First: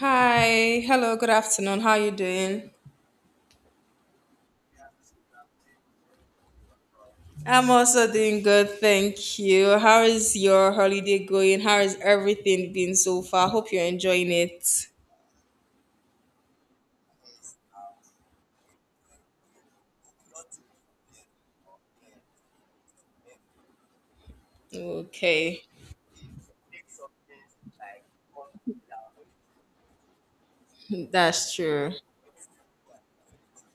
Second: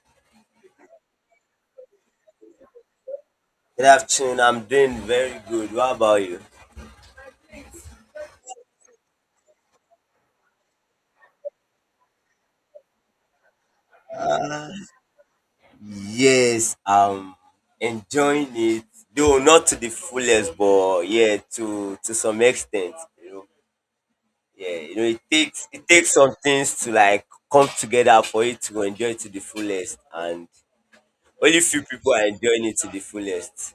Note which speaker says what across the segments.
Speaker 1: Hi, hello, good afternoon. How you doing?
Speaker 2: Good afternoon. I'm doing very good. What about you?
Speaker 1: I'm also doing good, thank you. How is your holiday going? How is everything been so far? Hope you're enjoying it.
Speaker 2: Yes, I'm enjoying it, though not to the fullest, but yeah, to some extent. You know, yeah, you know, it
Speaker 1: Okay,
Speaker 2: takes it takes some things to like come together for you to enjoy it to the fullest, and
Speaker 1: that's
Speaker 2: only few
Speaker 1: true.
Speaker 2: people are enjoying it to the fullest.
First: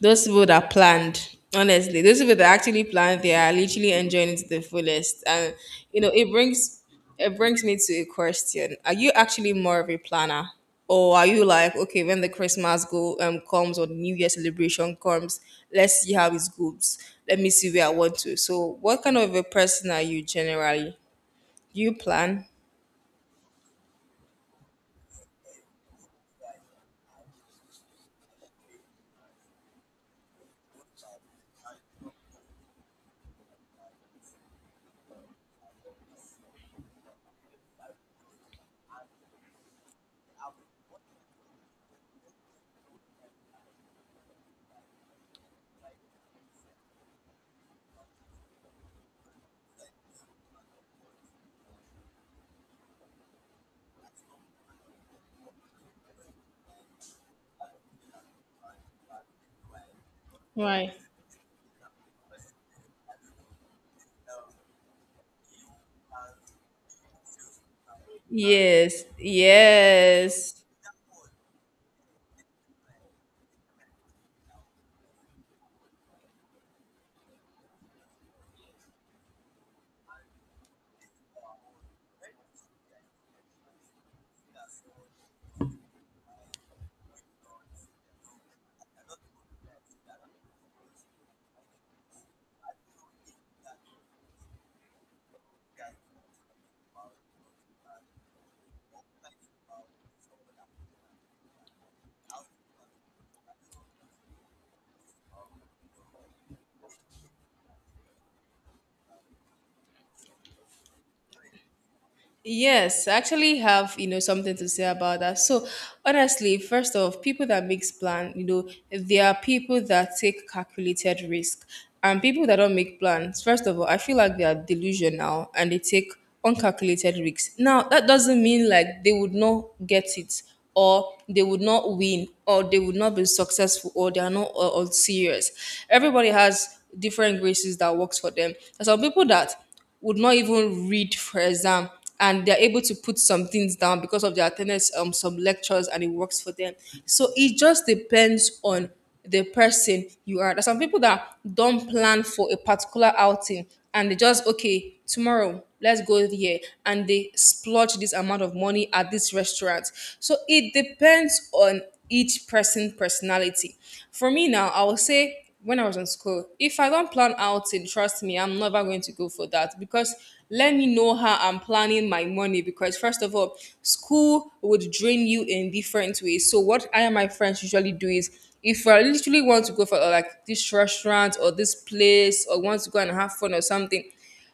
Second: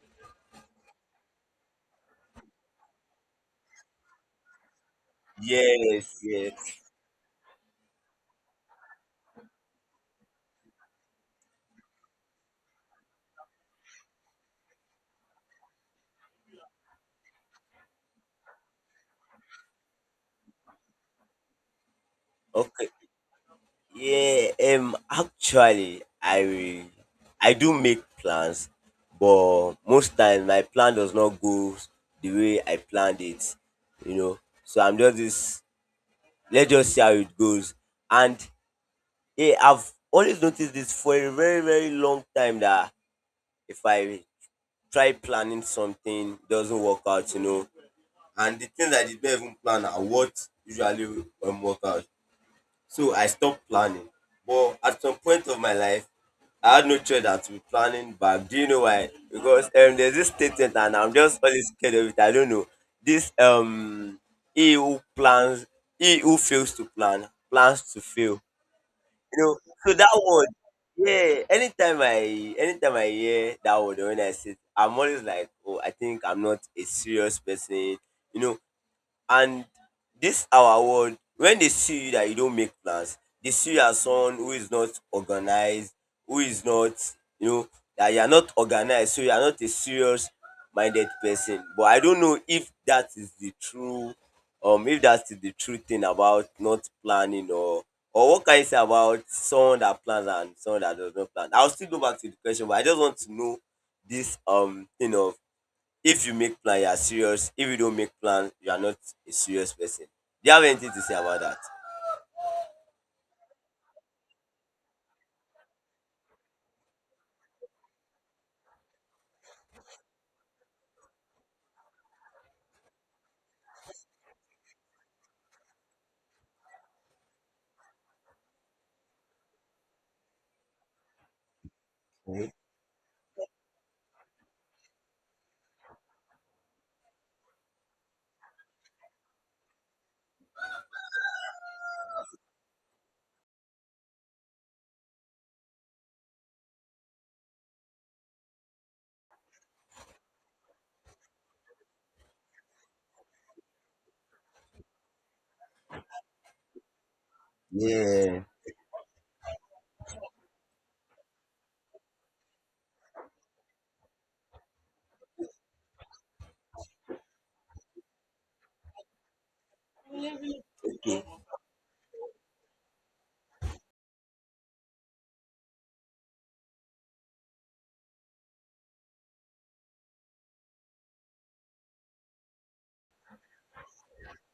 Speaker 1: Those people that planned, honestly, those people that actually planned, they are literally enjoying it to the fullest. And you
Speaker 2: Yes,
Speaker 1: know, it
Speaker 2: yes.
Speaker 1: brings it brings me to a question: Are you actually more of a planner, or are you like, okay, when the Christmas go comes or the New Year celebration comes, let's see how it goes. Let me see where I want to. So, what kind of a person are you generally? Do you plan?
Speaker 2: Okay. Yeah, actually, I do make plans, but most times my plan does not go the way I planned it, you know. So I'm just this. Let's just see how it goes. And yeah, I've always noticed this for a very long time that if I try planning something, it doesn't work out, you know. And the things I did not even plan are what usually work out. So I stopped planning. But at some point of my life, I had no choice than to be planning back. Do you know why? Because there's this statement,
Speaker 1: Right.
Speaker 2: and I'm just always scared of it. I don't know. This He who plans, he who fails to plan, plans to fail.
Speaker 1: Yes,
Speaker 2: You know, so that word,
Speaker 1: yes.
Speaker 2: yeah. Anytime I hear that word, or when I say, it, I'm always like, oh, I think I'm not a serious person. You know, and this our world, when they see you that you don't make plans, they see you as someone who is not organized, who is not, you know, that you are not organized, so you are not a serious minded person. But I don't know if that is the true thing about not planning, or what can you say about someone that plans and someone that does not plan? I'll still go back to the question, but I just want to know this thing of, if you make plan you are serious, if you don't make plan you are not a serious person. Do you have anything to say about that?
Speaker 1: Yes, I actually have something to say about that. So honestly, first off, people that makes plan they are people that take calculated risk. And people that don't make plans, first of all, I feel like they are delusional and they take uncalculated risks. Now, that doesn't mean like they would not get it, or they would not win,
Speaker 2: Mhm.
Speaker 1: or they would not be successful, or they are not all serious. Everybody has different graces that works for them. There's some people that would not even read for exam, and they're able to put some things down because of their attendance some lectures, and it works for them. So it just depends on the person you are. There's some people that don't plan for a particular outing, and they just, okay, tomorrow let's go here, and they splurge this amount
Speaker 2: Yeah.
Speaker 1: of money at this restaurant. So it depends on each person personality. For me now, I will say, when I was in school, if I don't plan outing, trust me, I'm never going to go for that, because let me know
Speaker 2: Okay.
Speaker 1: how I'm planning my money. Because first of all, school would drain you in different ways. So what I and my friends usually do is, if I literally want to go for like this restaurant or this place, or want to go and have fun or something,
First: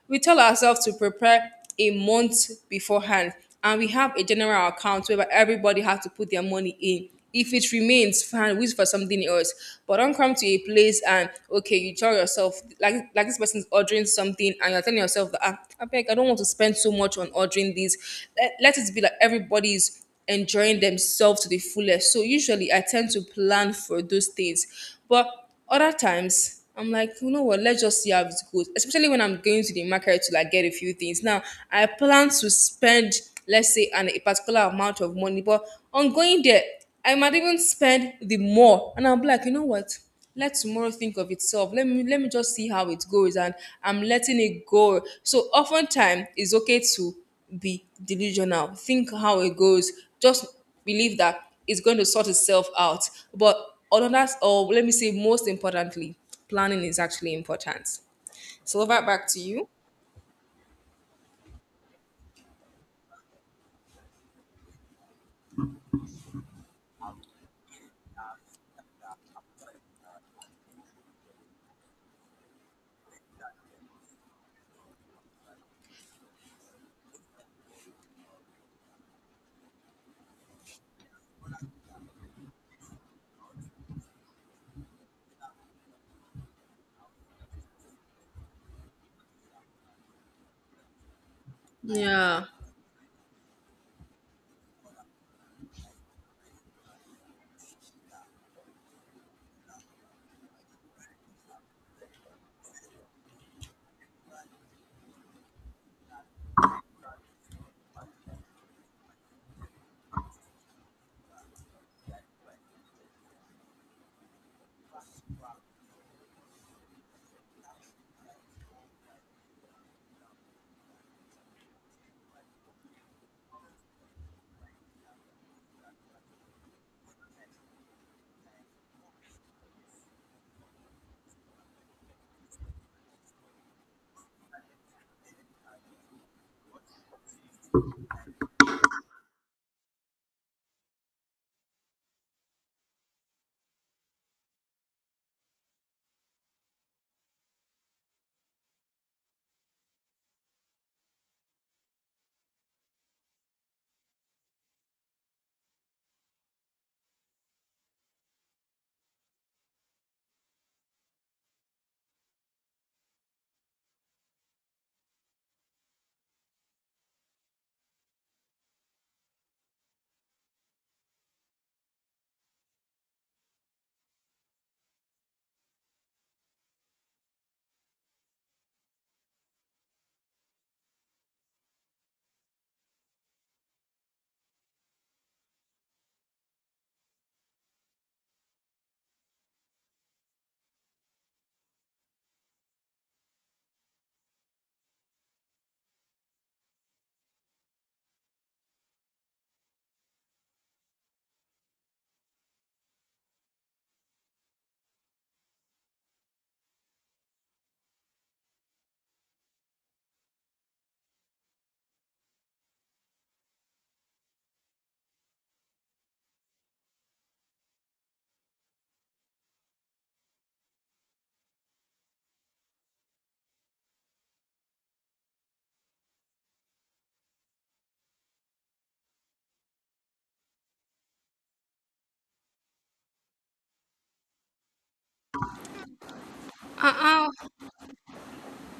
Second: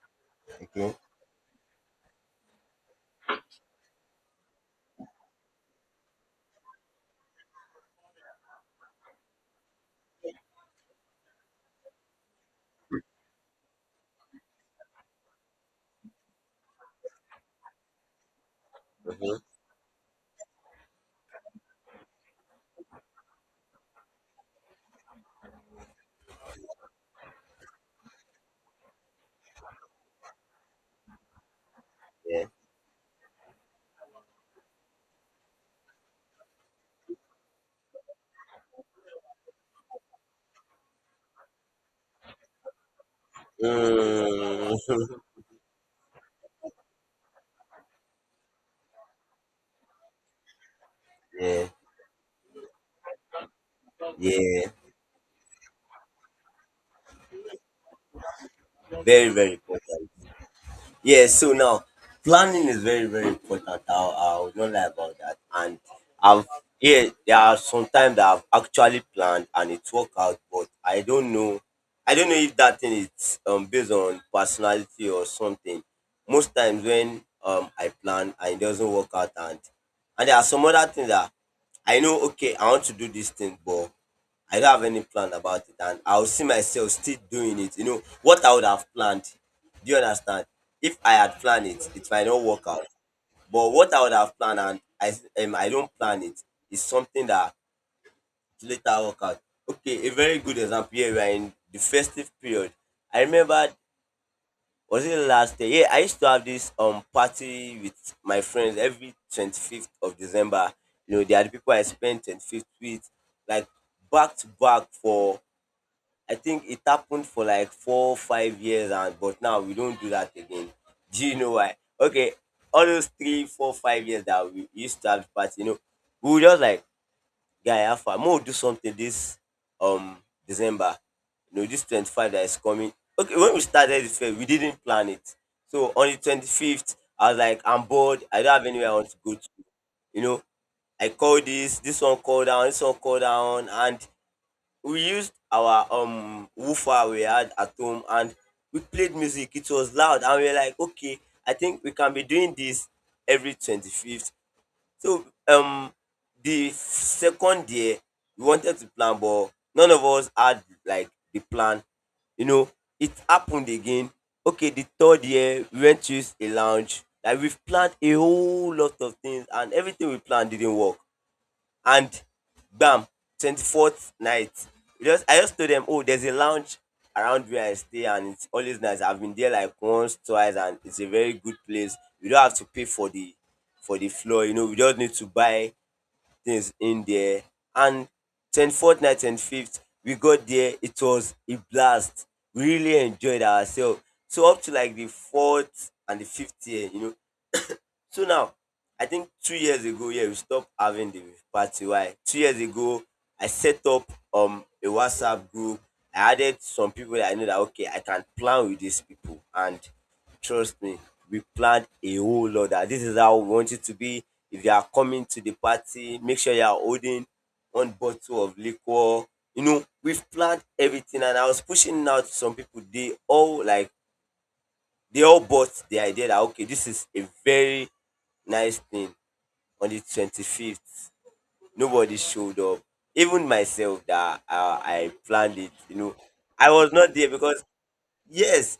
Speaker 1: we tell ourselves to
Speaker 2: Okay.
Speaker 1: prepare a month beforehand, and we have a general account where everybody has to put their money in. If it remains, fine, we use for something else. But don't come to a place and, okay, you tell yourself like this person's ordering something, and you're telling yourself that, ah, I beg, I don't want to spend so much on ordering this. Let it be like
Speaker 2: Mhm.
Speaker 1: everybody's enjoying themselves to the fullest. So usually I tend to plan for those things, but other times I'm like, you know what, let's just see how it goes. Especially when I'm going to the market to like get a few things. Now I plan
Speaker 2: Yeah.
Speaker 1: to spend, let's say, an a particular amount of money, but on going there, I might even spend the more. And I'm like, you know what? Let tomorrow think of itself. Let me just see how it goes. And I'm letting it
Speaker 2: mm.
Speaker 1: go. So oftentimes it's okay to be delusional. Think how it goes. Just believe that
Speaker 2: Yeah,
Speaker 1: it's going to sort itself out. But another,
Speaker 2: yeah,
Speaker 1: or let me say, most importantly, planning is actually important. So over back
Speaker 2: very,
Speaker 1: to
Speaker 2: very
Speaker 1: you.
Speaker 2: important. Yeah, so now planning is very, very important. I would not lie about that. And I've, yeah, there are some times that I've actually planned and it worked out, but I don't know. I don't know if that thing is based on personality or something. Most times when I plan and it doesn't work out, and there are some other things that I know okay, I want to do this thing, but I don't have any plan about it, and I'll see myself still doing it. You know what I would have planned. Do you understand? If I had planned it, it might not
Speaker 1: Yeah.
Speaker 2: work out. But what I would have planned, and I don't plan it, is something that later work out. Okay, a very good example here. We are in the festive period. I remember, was it last year? Yeah, I used to have this party with my friends every 25th of December. You know, they are the people I spent 25th with, like back to back for, I think it happened for like four, 5 years, and but now we don't do that again. Do you know why? Okay, all those three, four, 5 years that we used to have the party, you know, we were just like, guy, Alpha, more do something this um December. You know, this 25 that is coming. Okay, when we started this fair, we didn't plan it. So on the 25th, I was like, I'm bored. I don't have anywhere I want to go to. You know, I call this, this one call down, and we used our woofer we had at home and we played music. It was loud and we were like, okay, I think we can be doing this every 25th. So the second year we wanted to plan but none of us had like the plan. You know, it happened again. Okay, the third year we went to use a lounge. Like we've planned a whole lot of things and everything we planned didn't work. And bam, 24th night, we just, I just told them oh there's a lounge around where I stay and it's always nice, I've been there like once, twice, and it's a very good place. You don't have to pay for the floor, you know, we just need to buy things in there. And 24th night, 25th, we got there, it was a blast. We really enjoyed ourselves, so up to like the fourth and the fifth year, you know. So now, I think 2 years ago, yeah, we stopped having the party. Why? 2 years ago, I set up a WhatsApp group. I added some people that I know that okay, I can plan with these people, and trust me, we planned a whole lot. That this is how we want it to be. If you are coming to the party, make sure you are holding one bottle of liquor. You know, we've planned everything, and I was pushing out to some people. They all like, they all bought the idea that okay, this is a very nice thing. On the 25th, nobody showed up. Even myself, that I planned it. You know, I was not there
Speaker 1: Uh-uh.
Speaker 2: because yes,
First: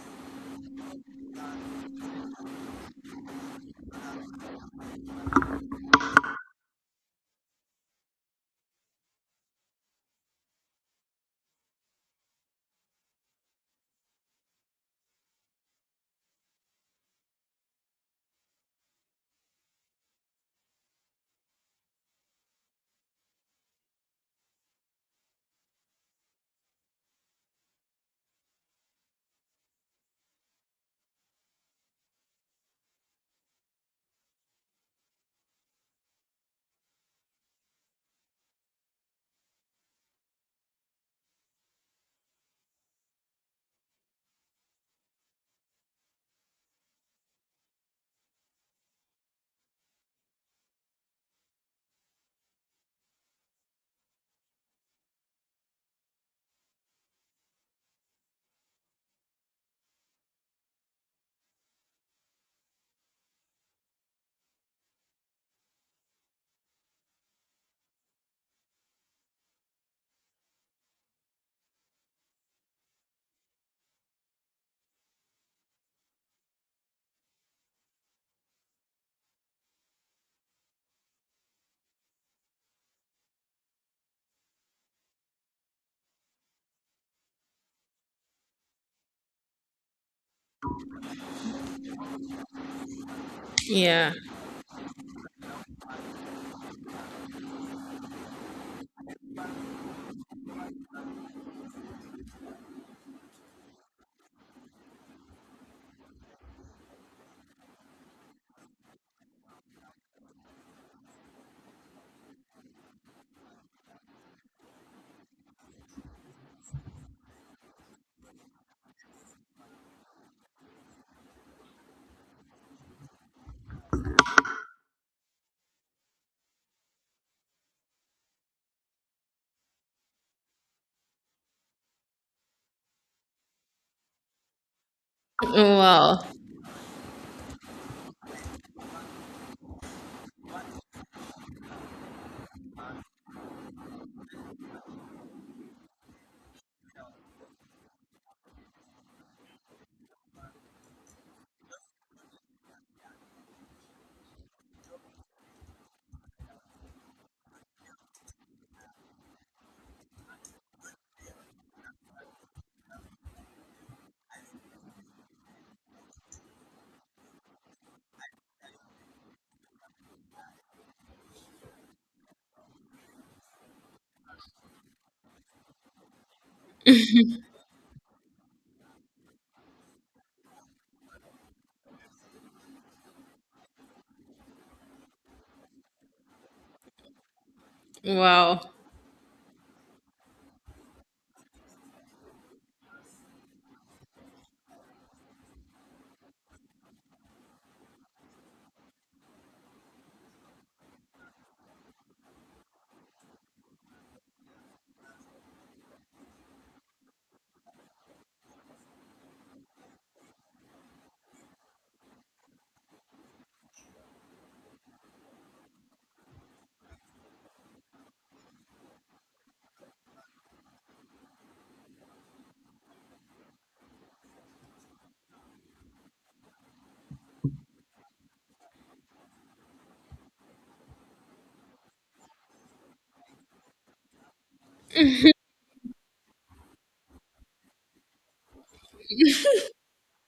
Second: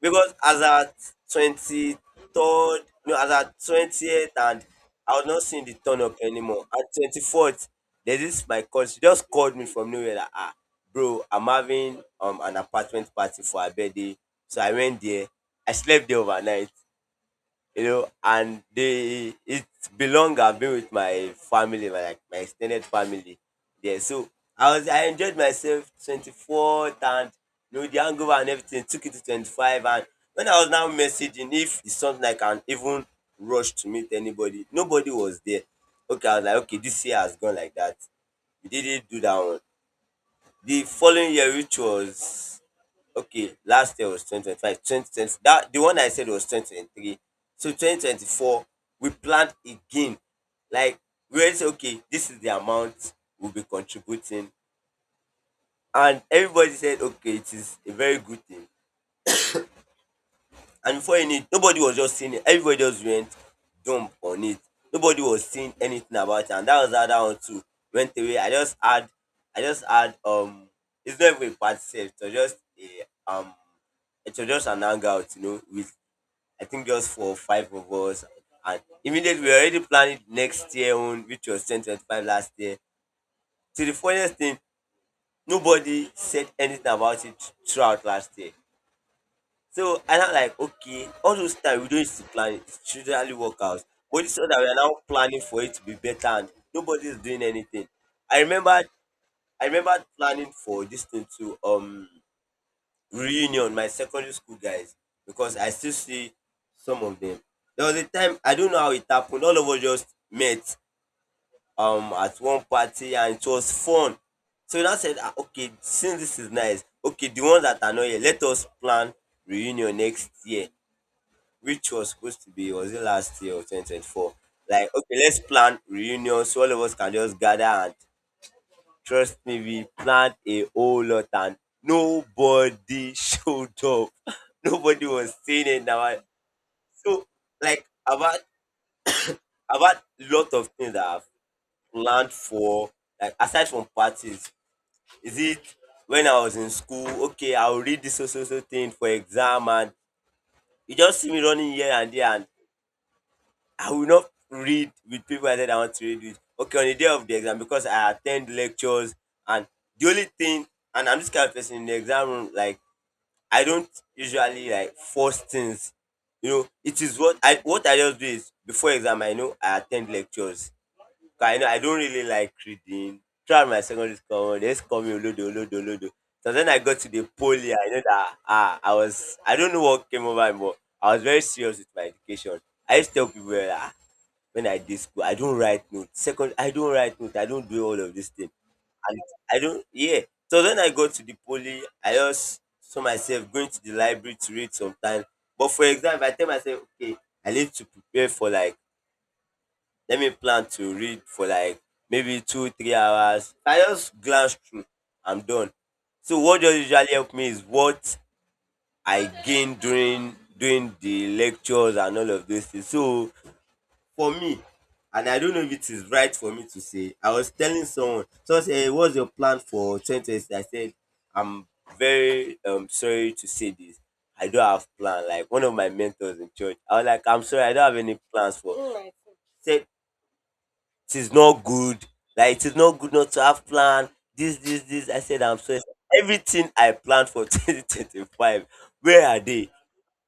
Speaker 2: because as at 23rd, no, as at 20th, and I was not seeing the turn up anymore. At 24th, there's this my cousin, she just called me from nowhere like ah bro, I'm having an apartment party for her birthday. So I went there, I slept there overnight, you know, and they it belong. I've been with my family, my like my extended family. Yeah, so I was, I enjoyed myself 24th, and you know the hangover and everything took it to 25, and when I was now messaging if it's something I can even rush to meet anybody, nobody was there. Okay, I was like, okay, this year has gone like that. We didn't do that one. The following year, which was, okay, last year was 2025. 2020, that the one I said was 2023. So 2024, we planned again. Like, we already said, okay, this is the amount we'll be contributing. And everybody said, okay, it is a very good thing. And before you knew it, nobody was just seeing it. Everybody just went dumb on it. Nobody was saying anything about it. And that was how that one too went away. I just had um, it's not even a party sef, it was just a it was just an hangout, you know, with I think just for five of us. And immediately we were already planning next year own, which was 2025 last year. So the funniest thing, nobody said anything about it throughout last year. So I'm like, okay, all those time we don't used to plan it, it should really work out.
Speaker 1: Yeah.
Speaker 2: But it's so that we are now planning for it to be better and nobody is doing anything. I remember I remember planning for this thing to reunion, my secondary school guys, because I still see some of them. There was a time I don't know how it happened. All of us just met at one party and it was fun. So I said, "Ah, okay, since this is nice, okay, the ones that are not here, let us plan reunion next year, which was supposed to be, was it last year or 2024? Like, okay, let's plan reunion so all of us can just gather and, trust me, we planned a whole lot and nobody showed up. Nobody was seen in
Speaker 1: Wow.
Speaker 2: our, so like about lot of things that I've planned for, like aside from parties, is it when I was in school, okay, I'll read this so so so thing for exam and you just see me running here and there, and I will not read with people I said I want to read with. Okay, on the day of the exam, because I attend lectures and the only thing, and I'm this kind of person in the exam room, like I don't usually like force things. You know, it is what I just do is, before exam I know I attend lectures. 'Cause I know I don't really like reading. Throughout my secondary school, they just call me Olodo, Olodo, Olodo. So then I got to the poly, I know that ah, I was, I don't know what came over me, but I was very serious with my education. I used to tell people that ah, when I did school, I don't write notes. Second, I don't write notes. I don't do all of this thing.
Speaker 1: Wow.
Speaker 2: And I don't, yeah. So when I got to the poly, I just saw myself going to the library to read sometimes. But for example, I tell myself, okay, I need to prepare for like, let me plan to read for like maybe two, 3 hours. I just glance through. I'm done. So what does usually help me is what I gain during the lectures and all of those things. So for me, and I don't know if it is right for me to say, I was telling someone. Someone said, "Hey, what's your plan for 2020?" I said, I'm very sorry to say this. I don't have plan. Like one of my mentors in church, I was like, I'm sorry, I don't have any plans for Oh said it is not good. Like it is not good not to have plan. This, this, this. I said I'm sorry. Everything I planned for 2025, where are they?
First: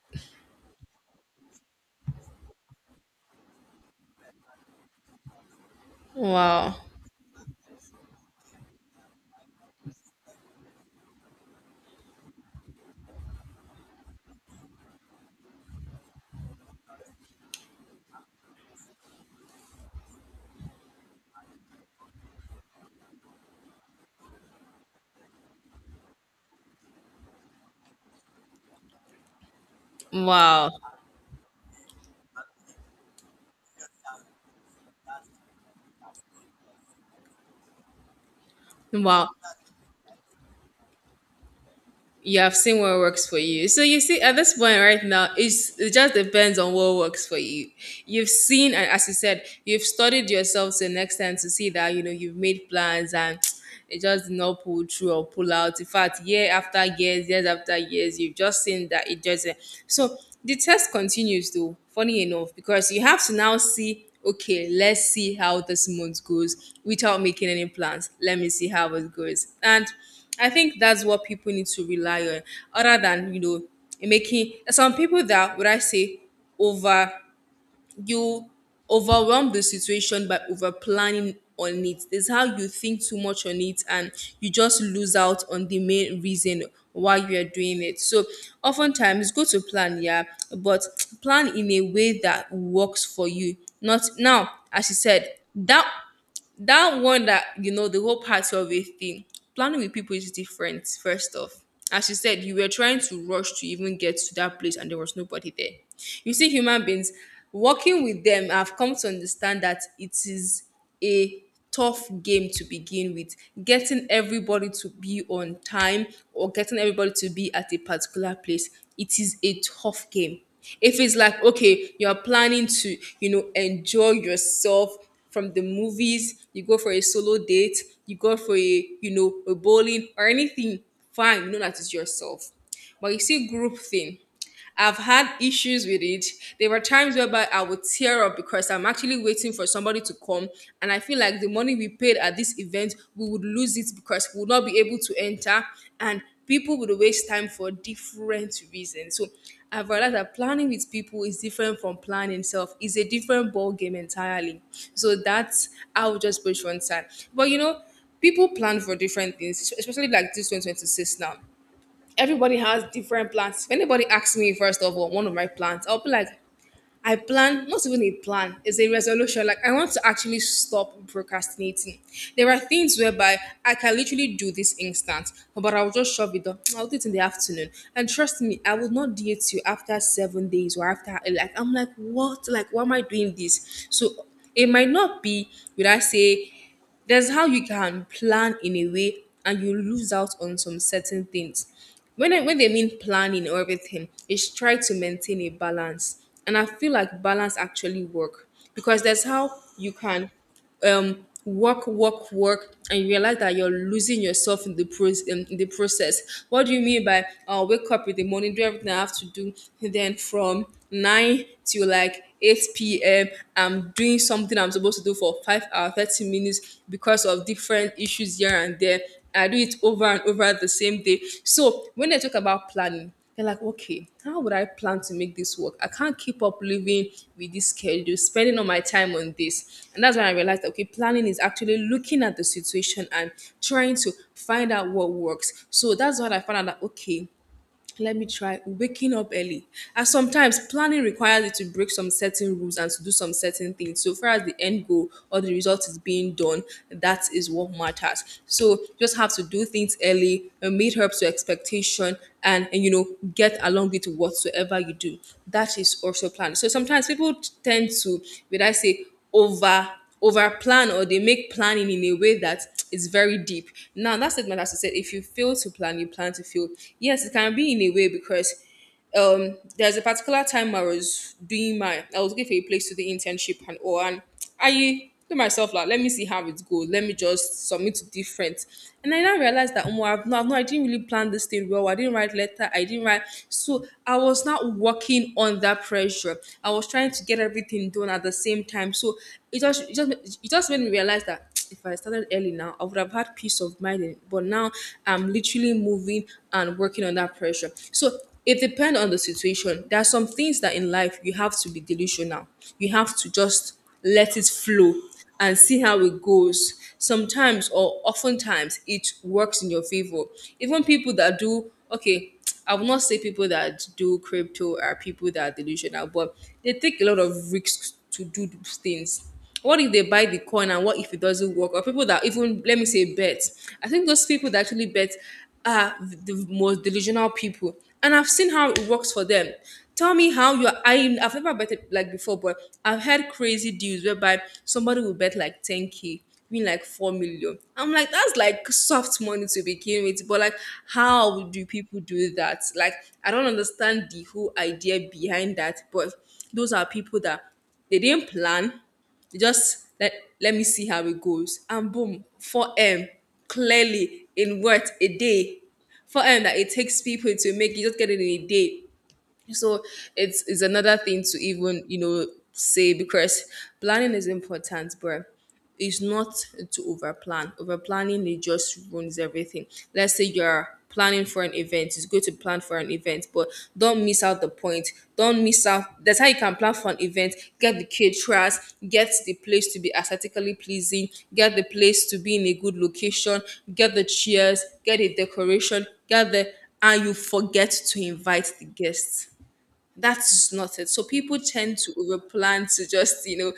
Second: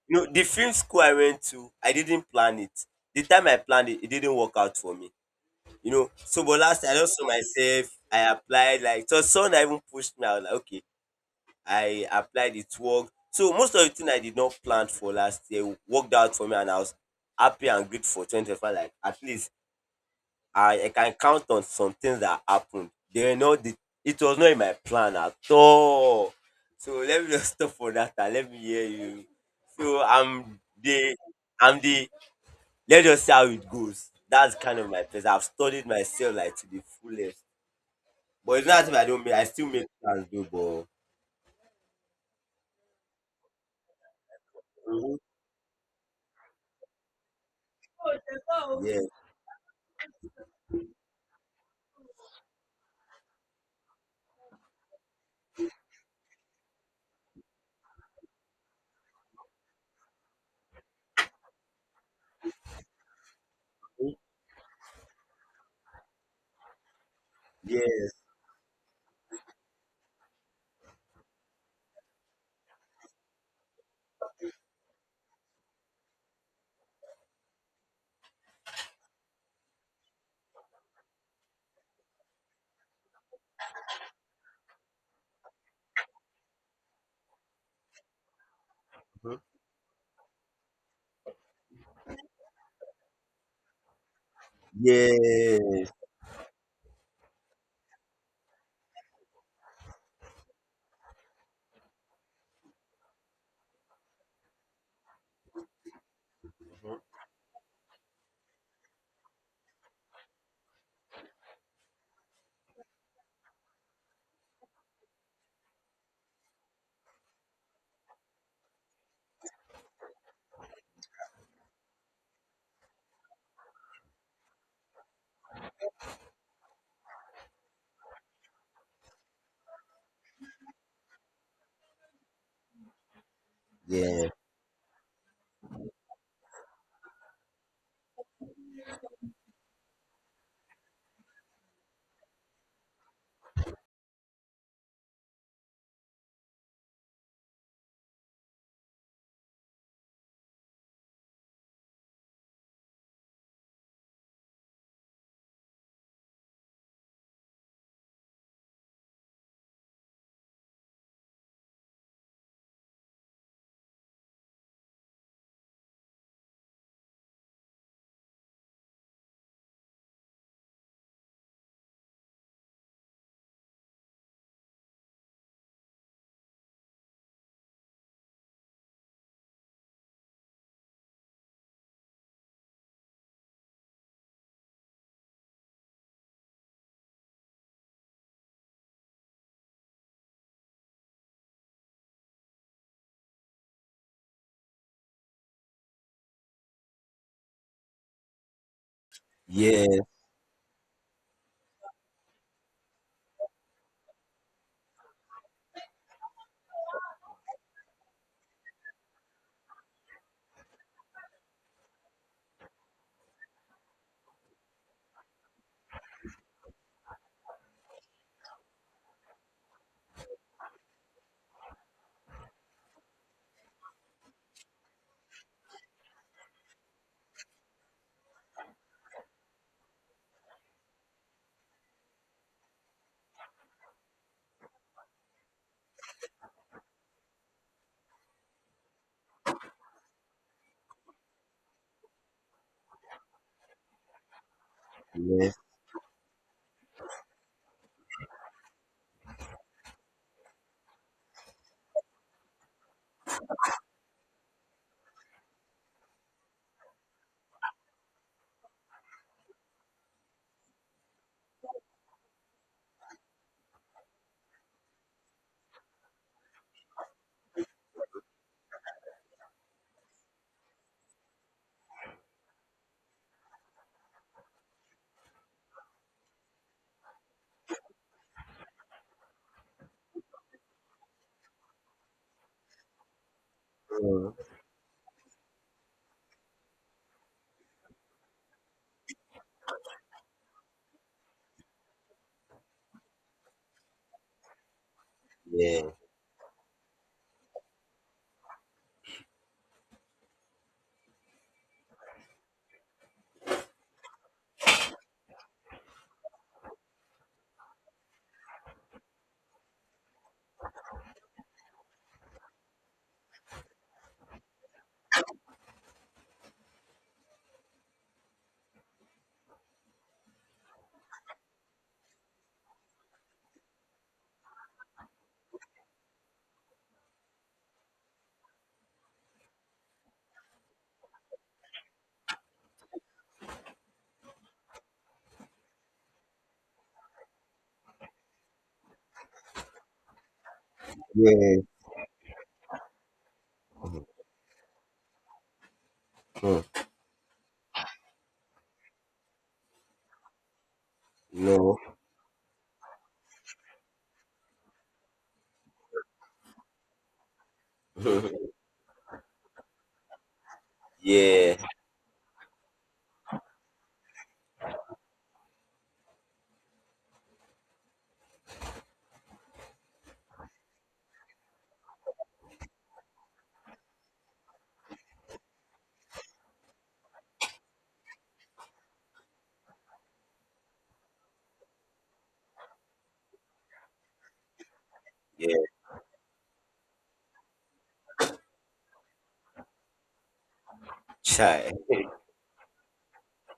Speaker 2: No, the film school I went to, I didn't plan it. The time I planned it, it didn't work out for me. So but
Speaker 1: Wow.
Speaker 2: last I just saw myself, I applied like so someone even pushed me. I was like, okay, I applied, it worked. So most of the thing I did not plan for last year worked out for me and I was happy and grateful for 2025. Like at least I can count on some things that happened. They know not the, it was not in my plan at all. So let me just stop for that and let me hear you. So
Speaker 1: Wow.
Speaker 2: I'm the let's just see how it goes. That's kind of my place. I've studied myself like to the fullest. But it's not that I don't
Speaker 1: Wow.
Speaker 2: make, I still make plans though, but
Speaker 1: You have seen what works for you. So you see, at this point right
Speaker 2: Mhm.
Speaker 1: now, it just depends on what works for you. You've seen, and
Speaker 2: Yes,
Speaker 1: as you said, you've studied yourself to an extent to see that you've made plans and it just did not pull through or pull out. In fact, year after years, years after years, you've just seen that it doesn't. So the test continues though. Funny enough, because you have to now see. Okay, let's see how this month goes without making any plans.
Speaker 2: yes,
Speaker 1: Let me see how it goes, and I think that's what people need to rely on, other than, you know, making some people that would I say over you overwhelm the situation by over planning on it. It's how you think too much on it, and you just lose out on the main reason why you are doing it. So oftentimes go to plan, yeah, but plan in a way that works for you. Not now, as you said, that
Speaker 2: yes,
Speaker 1: that one that, you know, the whole party of a thing, planning with people is different. First off, as you said, you were trying to rush to even get to that place, and there was nobody there. You see, human beings, working with them, I've come to understand that it is a tough game to begin with. Getting everybody to be on time, or getting everybody to be at a particular place, it is a tough game. If it's like, okay, you're planning to enjoy yourself from the movies, you go for a solo date, you go for a bowling or anything, fine, you know that it's yourself. But you see, group thing.
Speaker 2: yes,
Speaker 1: I've had issues with it. There were times whereby I would tear up because I'm actually waiting for somebody to come, and I feel like the money we paid at this event, we would lose it because we would not be able to enter, and people would waste time for different reasons. So I've realized that planning with people is different from planning itself. It's a different ball game entirely. So that's, I would just push one side. But people plan for different things, especially like this 2026 now everybody has different plans. If anybody asks me, first of all, one of my plans, I'll be like, I plan, not even a plan, it's a resolution. Like, I want to actually stop procrastinating. There are things whereby I can literally do this instant, but I'll just shove it up. I'll do it in the afternoon. And trust me, I will not do it till after 7 days or after, like, I'm like, what? Like, why am I doing this? So, it might not be, would I say, there's how you can plan in a way and you lose out on some certain things. When they mean planning or everything, it's try to maintain a balance. And I feel like balance actually work, because there's how
Speaker 2: yes,
Speaker 1: you can work work work and you realize that you're losing yourself in in the process. What do you mean by I'll wake up in the morning, do everything I have to do, and then from nine to like 8 p.m. I'm doing something I'm supposed to do for 5 hours, 30 minutes because of different issues here and there. I do it over and over the same day. So when I talk about planning, they're like, okay, how would I plan to make this work? I can't keep up living with this schedule, spending all my time on this. And that's when I realized, that, okay, planning is actually looking at the situation and trying to find out what works. So that's what I found out, that, okay, let me try waking up early. And sometimes planning requires you to break some certain rules and to do some certain things. So far as the end goal or the
Speaker 2: yes,
Speaker 1: result is being done, that is what matters. So just have to do things early, meet up to expectation, and get along with whatsoever you do. That is also planning. So sometimes people tend to, would I say, over over plan, or they make planning in a way that is very deep. Now, that statement, as I said, if you fail to plan, you plan to fail. Yes, it can be in a way because there's a particular time I was doing my I was looking for a place to do internship and all, and I E to myself like let me see how it goes, let me just submit to different, and I now realized that, oh, I didn't really plan this thing well. I didn't write letter, I didn't write, so I
Speaker 2: mm,
Speaker 1: was not working on that pressure. I was trying to get everything done at the same time, so it just made me realize that if I started early now I would have had peace of mind but now I'm literally
Speaker 2: yes,
Speaker 1: moving and working on that pressure. So it depends on the situation. There are some things that in life you have to be delusional. You have to just let it flow and see how it goes. Sometimes or oftentimes it works in your favor. Even people that do, okay, I will not say people that do crypto are people that are delusional, but they take a lot of risks to do those things. What if they buy the coin? And what if it doesn't work? Or people that, even let me say, bet. I think those people that actually bet are the most delusional people, and I've seen how it works for them. Tell me how you're i i've never betted like before, but I've had crazy deals whereby somebody will bet like 10K, win like 4 million. I'm like, that's like soft money to begin with, but like, how do
Speaker 2: yes,
Speaker 1: people do that? Like, I don't understand the whole idea behind that. But
Speaker 2: mm,
Speaker 1: those are people that they didn't plan. They just let me see how it goes.
Speaker 2: no,
Speaker 1: And boom, 4M clearly in, what, a day. 4M that it takes people to make, you just get it in a day. So it's another thing to
Speaker 2: yeah.
Speaker 1: even, say. Because planning is important, but it's not to over plan. Over planning, it just ruins everything. Let's say you're planning for an event, it's good to plan for an event, but don't miss out the point. Don't miss out. That's how you can plan for an event: get the caterers, get the place to be aesthetically pleasing, get the place to be in a good location, get the chairs, get the
Speaker 2: Yeah,
Speaker 1: decoration, get the and you forget to invite the guests. That's just not it. So people
Speaker 2: chai.
Speaker 1: tend to overplan to just, you know,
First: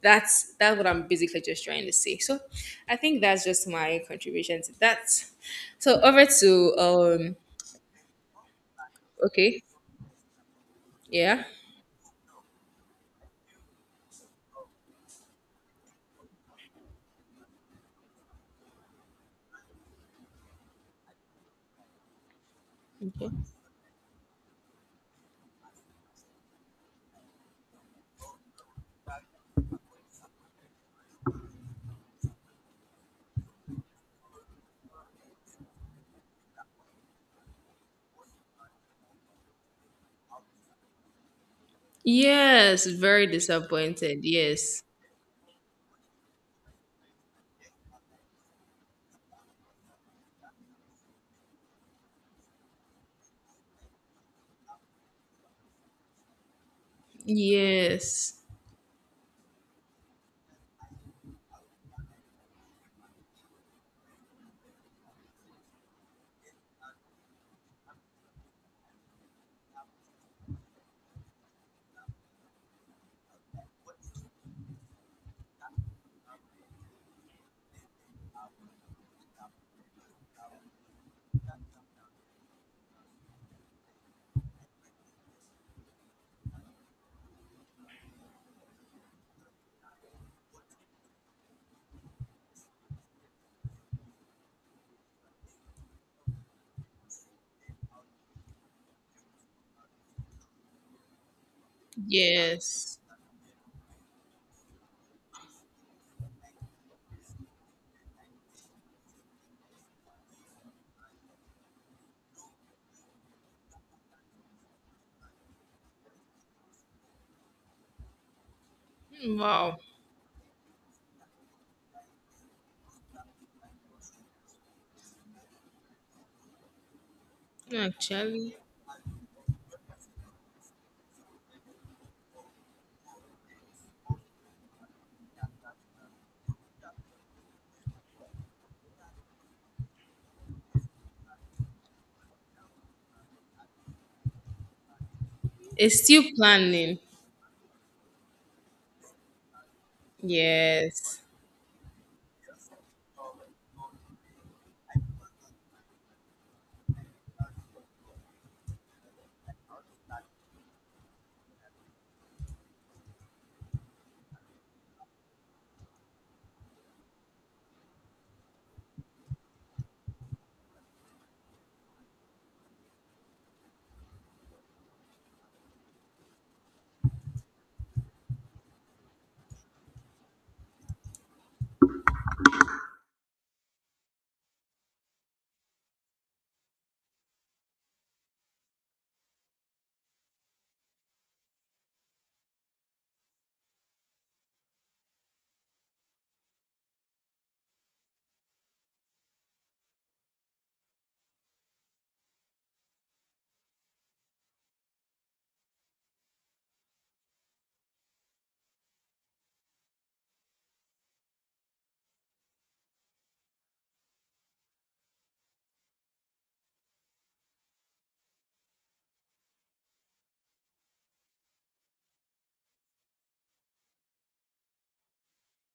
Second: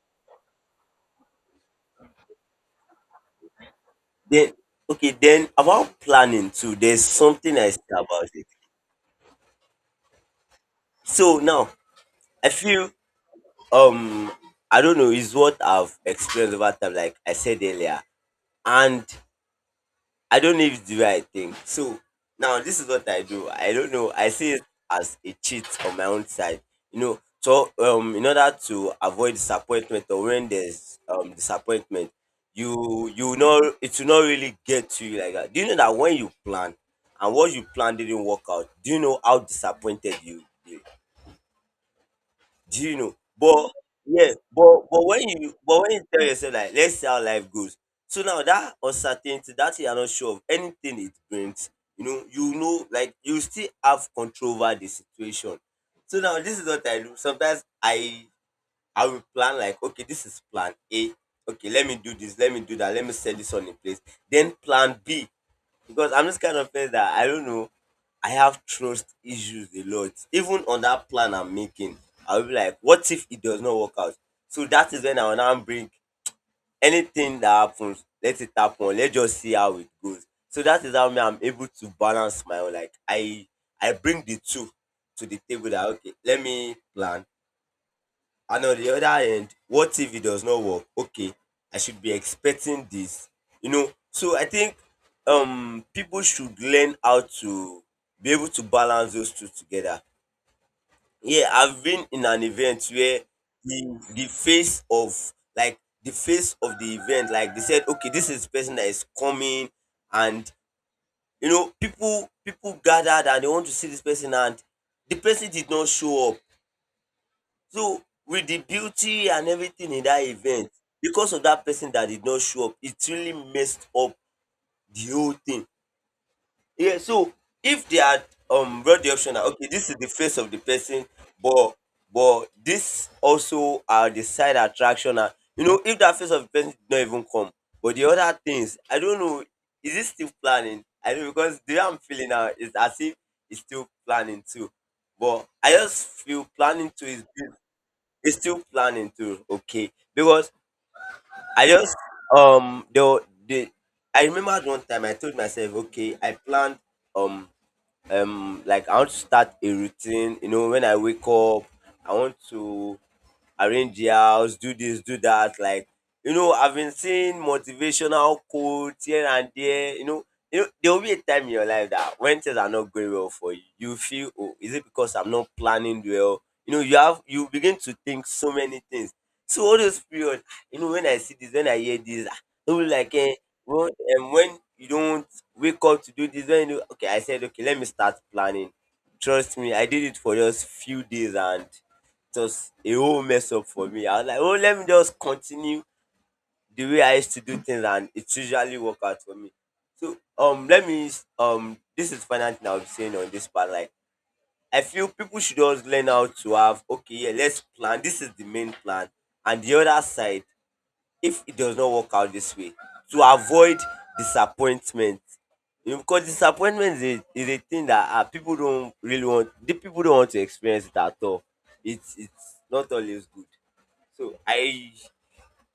Speaker 1: that's what I'm basically just trying to say. So I think that's just my
Speaker 2: Then
Speaker 1: contribution to that.
Speaker 2: okay, then about
Speaker 1: So over
Speaker 2: planning
Speaker 1: to
Speaker 2: too, there's something I said about it.
Speaker 1: okay.
Speaker 2: So
Speaker 1: Yeah.
Speaker 2: now I feel um I don't know, is what I've experienced over time, like I said earlier. And I don't know if it's the way I think. So now this is what I
Speaker 1: Okay.
Speaker 2: do. I don't know. I see it as a cheat on my own side. In order to avoid disappointment or when there's disappointment, you know it will not really get to you like that. Do you know that when you plan and what you plan didn't work out, do you know how disappointed you do
Speaker 1: Yes,
Speaker 2: you know?
Speaker 1: very
Speaker 2: But
Speaker 1: disappointed.
Speaker 2: yeah,
Speaker 1: Yes.
Speaker 2: but when you tell yourself like let's see how life goes. So now that uncertainty, that you're not sure of anything it brings, like you still have control over the situation. So now this is what I do. Sometimes I
Speaker 1: Yes.
Speaker 2: I will plan like, okay, this is plan A. Okay, let me do this, let me do that, let me set this on in place. Then plan B, because I'm just kind of person that I don't know. I have trust issues a lot. Even on that plan I'm making, I'll be like, what if it does not work out? So that is when I will now bring anything that happens, let it happen. Let's just see how it goes. So that is how me I'm able to balance my own. Like I bring the two to the table that okay, let me plan, and on the other end, what if it does not work? Okay, I should be expecting this. So I think people should learn how to be able to balance those two together. Yeah, I've been in an event
Speaker 1: Yes.
Speaker 2: where the face of the event, like, they said okay, this is the person that is coming, and people gathered and they want to see this person, and the person did not show up. So with the beauty and
Speaker 1: Wow.
Speaker 2: everything in that event, because of that person that did not show up, it really messed up the whole thing. Yeah, so if they had
Speaker 1: Actually.
Speaker 2: brought the option that okay, this is the face of the person, but this also are the side attraction. And, if that face of the person did not even come, but the other things, I don't know, is it still planning? I know, because the way I'm feeling now is as if it's still planning too. But I
Speaker 1: It's
Speaker 2: just
Speaker 1: still
Speaker 2: feel planning
Speaker 1: planning.
Speaker 2: too is. It's still planning to Okay, because
Speaker 1: Yes.
Speaker 2: I just, um the the I remembered one time I told myself, okay, I planned um like I want to start a routine. When I wake up, I want to arrange the house, do this, do that. Like, I've been seeing motivational quotes here and there. There will be a time in your life that when things are not going well for you, you feel, oh, is it because I'm not planning well? You know, you have you begin to think so many things. So all those period, when I see this, when I hear this, it was like, eh, well, and when you don't wake up to do this, when you do, okay, I said, okay, let me start planning. Trust me, I did it for just few days and just a whole mess up for me. I was like, oh, let me just continue the way I used to do things, and it usually work out for me. So, let me this is final thing I'll be saying on this part. Like, I feel people should just learn how to have okay, yeah, let's plan. This is the main plan, and the other side, if it does not work out this way, to avoid disappointment. Because disappointment is a, thing that people don't really want the people don't want to experience it at all. It's not always good. so i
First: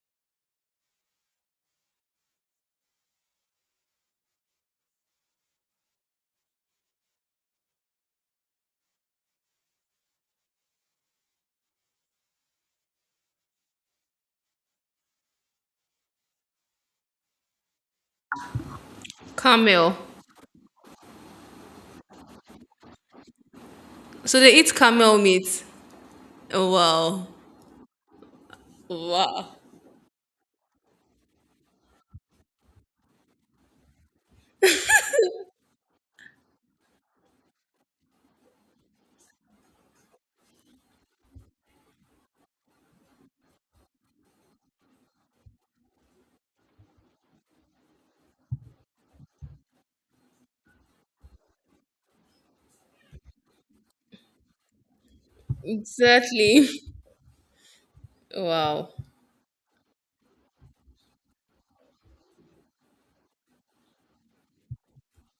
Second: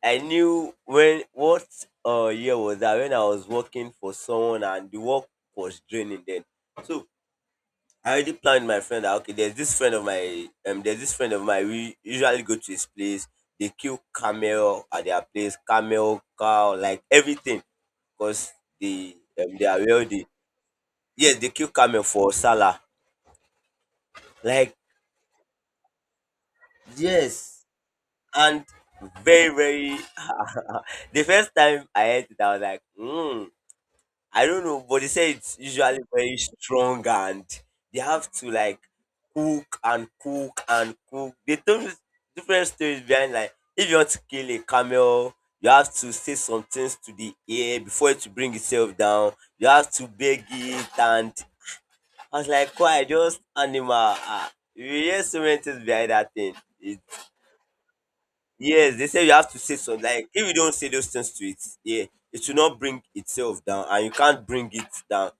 Speaker 2: i knew when what year was that, when I was working for someone and the work was draining then. So I already planned my friend that okay, there's this friend of my there's this friend of mine. We usually go to his place. They kill camel at their place, camel, cow, like everything, because they they are
Speaker 1: Camel.
Speaker 2: wealthy. Yes, they kill camel for Salah.
Speaker 1: So they eat
Speaker 2: Like
Speaker 1: camel meat. Oh, wow.
Speaker 2: yes, and very
Speaker 1: Wow.
Speaker 2: very. The first time I heard it, I was like, hmm. I don't know, but they say it's usually very strong and they have to like cook and cook and cook. They tell me different stories behind, like, if you want to kill a camel, you have to say some things to the air before it to bring itself down. You have to beg it. And I was like, why just animal? Ah, you hear so many things behind that thing.
Speaker 1: Exactly.
Speaker 2: It,
Speaker 1: Wow.
Speaker 2: yes, they say you have to say something. Like if you don't say those things to it, yeah, it will not bring itself down and you can't bring it down,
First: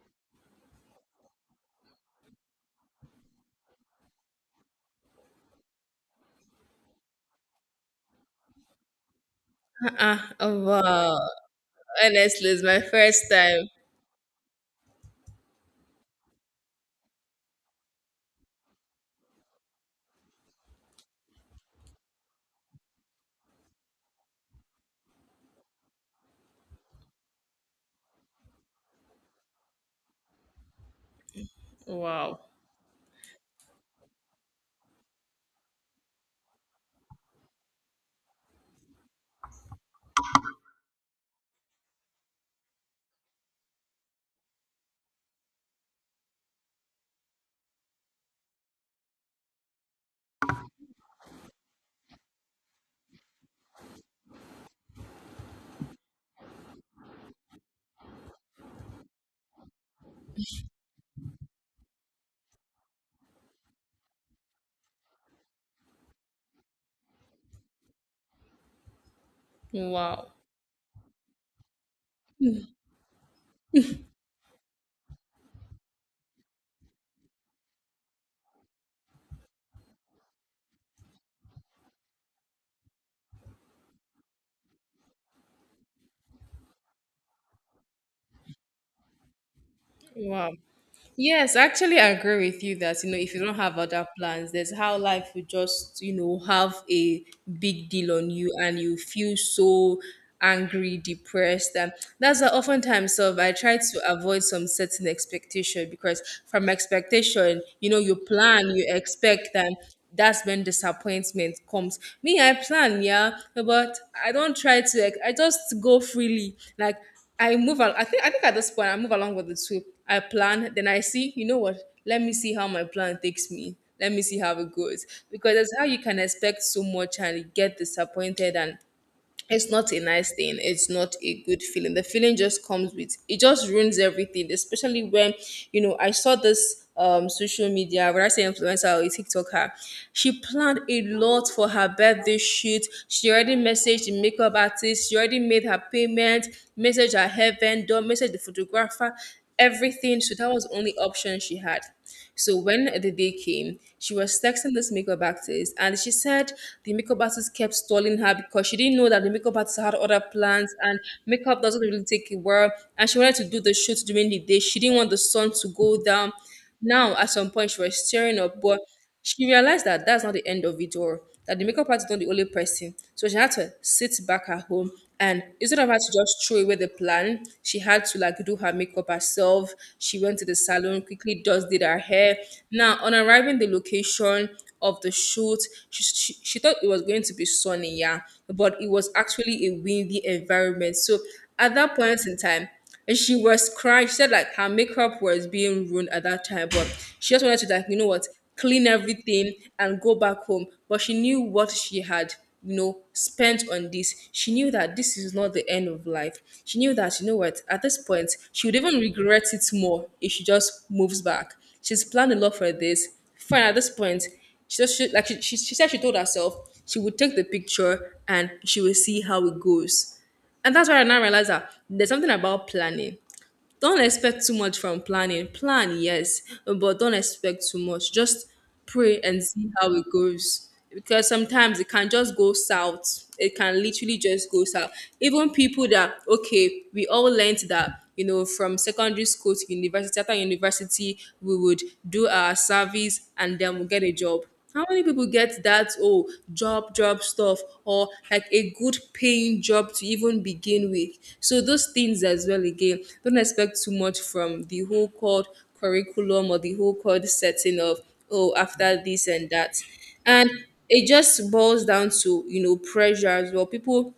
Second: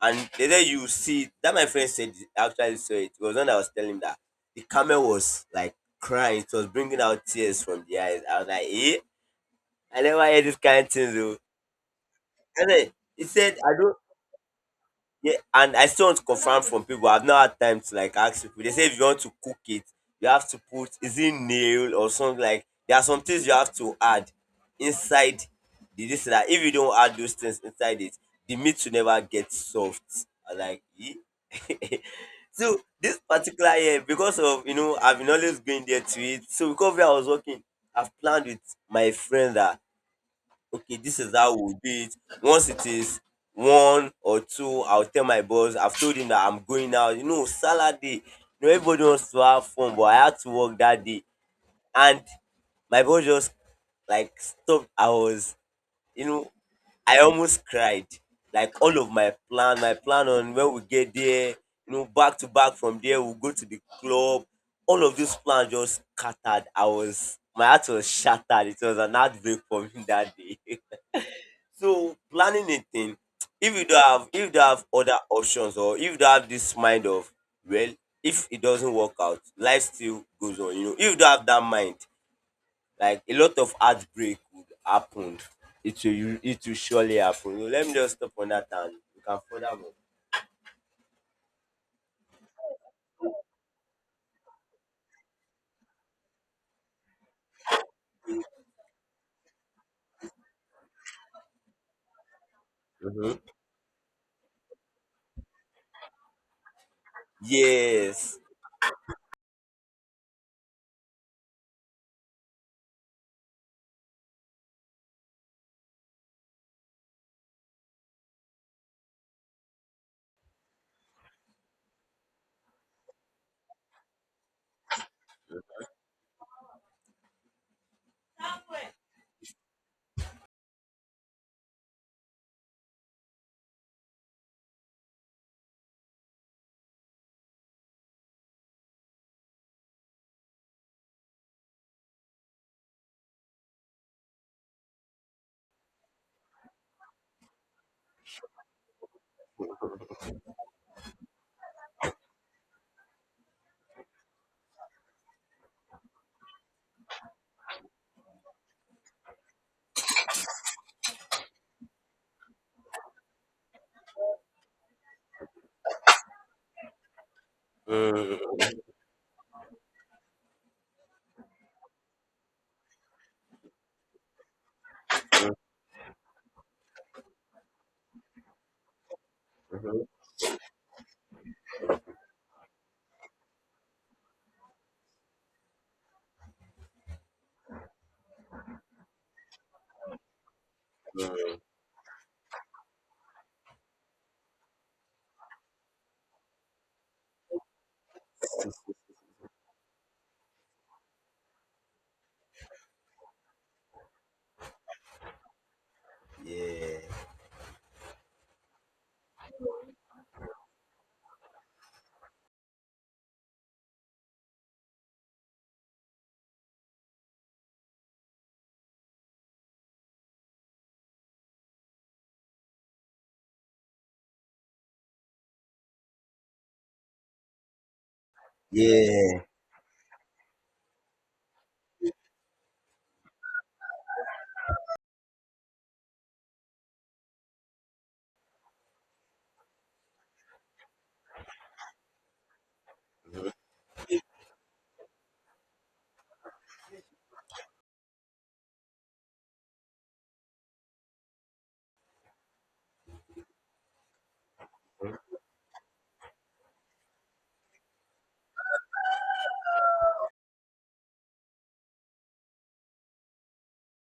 Speaker 2: and later you see it. That my friend said he actually saw it. It was when I was telling him that the camel was like crying. It was bringing out tears from the eyes. I was like, eh? I never heard
Speaker 1: Uh-uh.
Speaker 2: this kind of thing
Speaker 1: Wow.
Speaker 2: though.
Speaker 1: Honestly, it's
Speaker 2: And
Speaker 1: my
Speaker 2: then he
Speaker 1: first
Speaker 2: said,
Speaker 1: time.
Speaker 2: I don't, yeah, and I still want to confirm from people. I've not had time to like ask people. They say if you want to cook it, you have to put, is it nail or something, like there are some things you have to add inside the this, that if you don't add those things inside it, the meat will never get soft. I like "Eh?"
Speaker 1: Wow.
Speaker 2: So this particular year, because of, I've been always going there to eat. So because where I was working, I've planned with my friend that okay, this is how we'll do it. Once it is one or two, I'll tell my boss. I've told him that I'm going out. You know, Saturday. Everybody wants to have fun, but I had to work that day. And my boss just like stopped. I was, you know, I almost cried. Like all of my plan on when we get there, back to back from there, we'll go to the club. All of those plans just scattered. My heart was shattered. It was an heartbreak for me
Speaker 1: Wow.
Speaker 2: that day. So planning a thing, if you don't have other options, or if you don't have this mind of, well, if it doesn't work out, life still goes on. If you don't have that mind, like a lot of heartbreak would happen. It will surely happen. So let me just stop on that and you can further more.
Speaker 1: Wow. Yes, actually, I agree with you that, if you don't have other plans, there's how life will just, have a big deal on you, and you feel so angry, depressed, and that's why oftentimes of
Speaker 2: Mhm.
Speaker 1: I try to avoid some certain expectation. Because from expectation, you
Speaker 2: Yes.
Speaker 1: plan, you expect, and that's when disappointment comes. Me, I plan, yeah, but I don't try to. I just go freely, like. I move on. I think at this point I move along with the two. I plan, then I see. You know what? Let me see how my plan takes me. Let me see how it goes, because that's how you can expect so much and get disappointed. And it's not a nice thing, it's not a good feeling. The feeling just comes with it just ruins everything, especially when, you know, I saw this social media, when I say influencer or a tiktoker. She planned a lot for her birthday shoot. She already messaged the makeup artist, she already made her payment, messaged her hair vendor, messaged the photographer, everything. So that was the only option she had. So when the day came, she was texting this makeup artist, and she said the makeup artist kept stalling her, because she didn't know that the makeup artist had other plans, and makeup doesn't really take a while. And she wanted to do the shoot during the day. She didn't want the sun to go down. Now, at some point, she was tearing up,
Speaker 2: Mm,
Speaker 1: but she realized that that's not the end of it, or that the makeup artist is not the only person. So she had to sit back at home, and instead of her to just throw away the plan, she had to, like, do her makeup herself. She went to the salon, quickly just did her hair. Now, on arriving the location of the shoot, she thought it was going to be sunny, yeah, but it was actually a windy environment. So
Speaker 2: mm.
Speaker 1: at that point in time, and she was crying. She said, like, her makeup was being ruined at that time, but she just wanted to, like, you know what, clean everything and go back home. But she knew what she had, spent on this. She knew that this is not the end of life. She knew
Speaker 2: Yeah.
Speaker 1: that, you know what, at this point she would even regret it more if she just moves back. She's planned a lot for this. Fine, at this point, like she said, she told herself she would take the picture and she will see how it goes. And that's why I now realize that there's something about planning. Don't expect too much from planning. Plan, yes, but don't expect too much. Just pray and
Speaker 2: Yeah.
Speaker 1: see how it goes. Because sometimes it can just go south. It can literally just go south. Even people that, okay, we all learned that, from secondary school to university, after university, we would do our service and then we'll get a job. How many people get that, oh, job job stuff, or like a good paying job to even begin with? So those things as well again. Don't expect too much from the whole called curriculum or the whole called setting of, oh, after this and that. And it just boils down to, pressure as well. People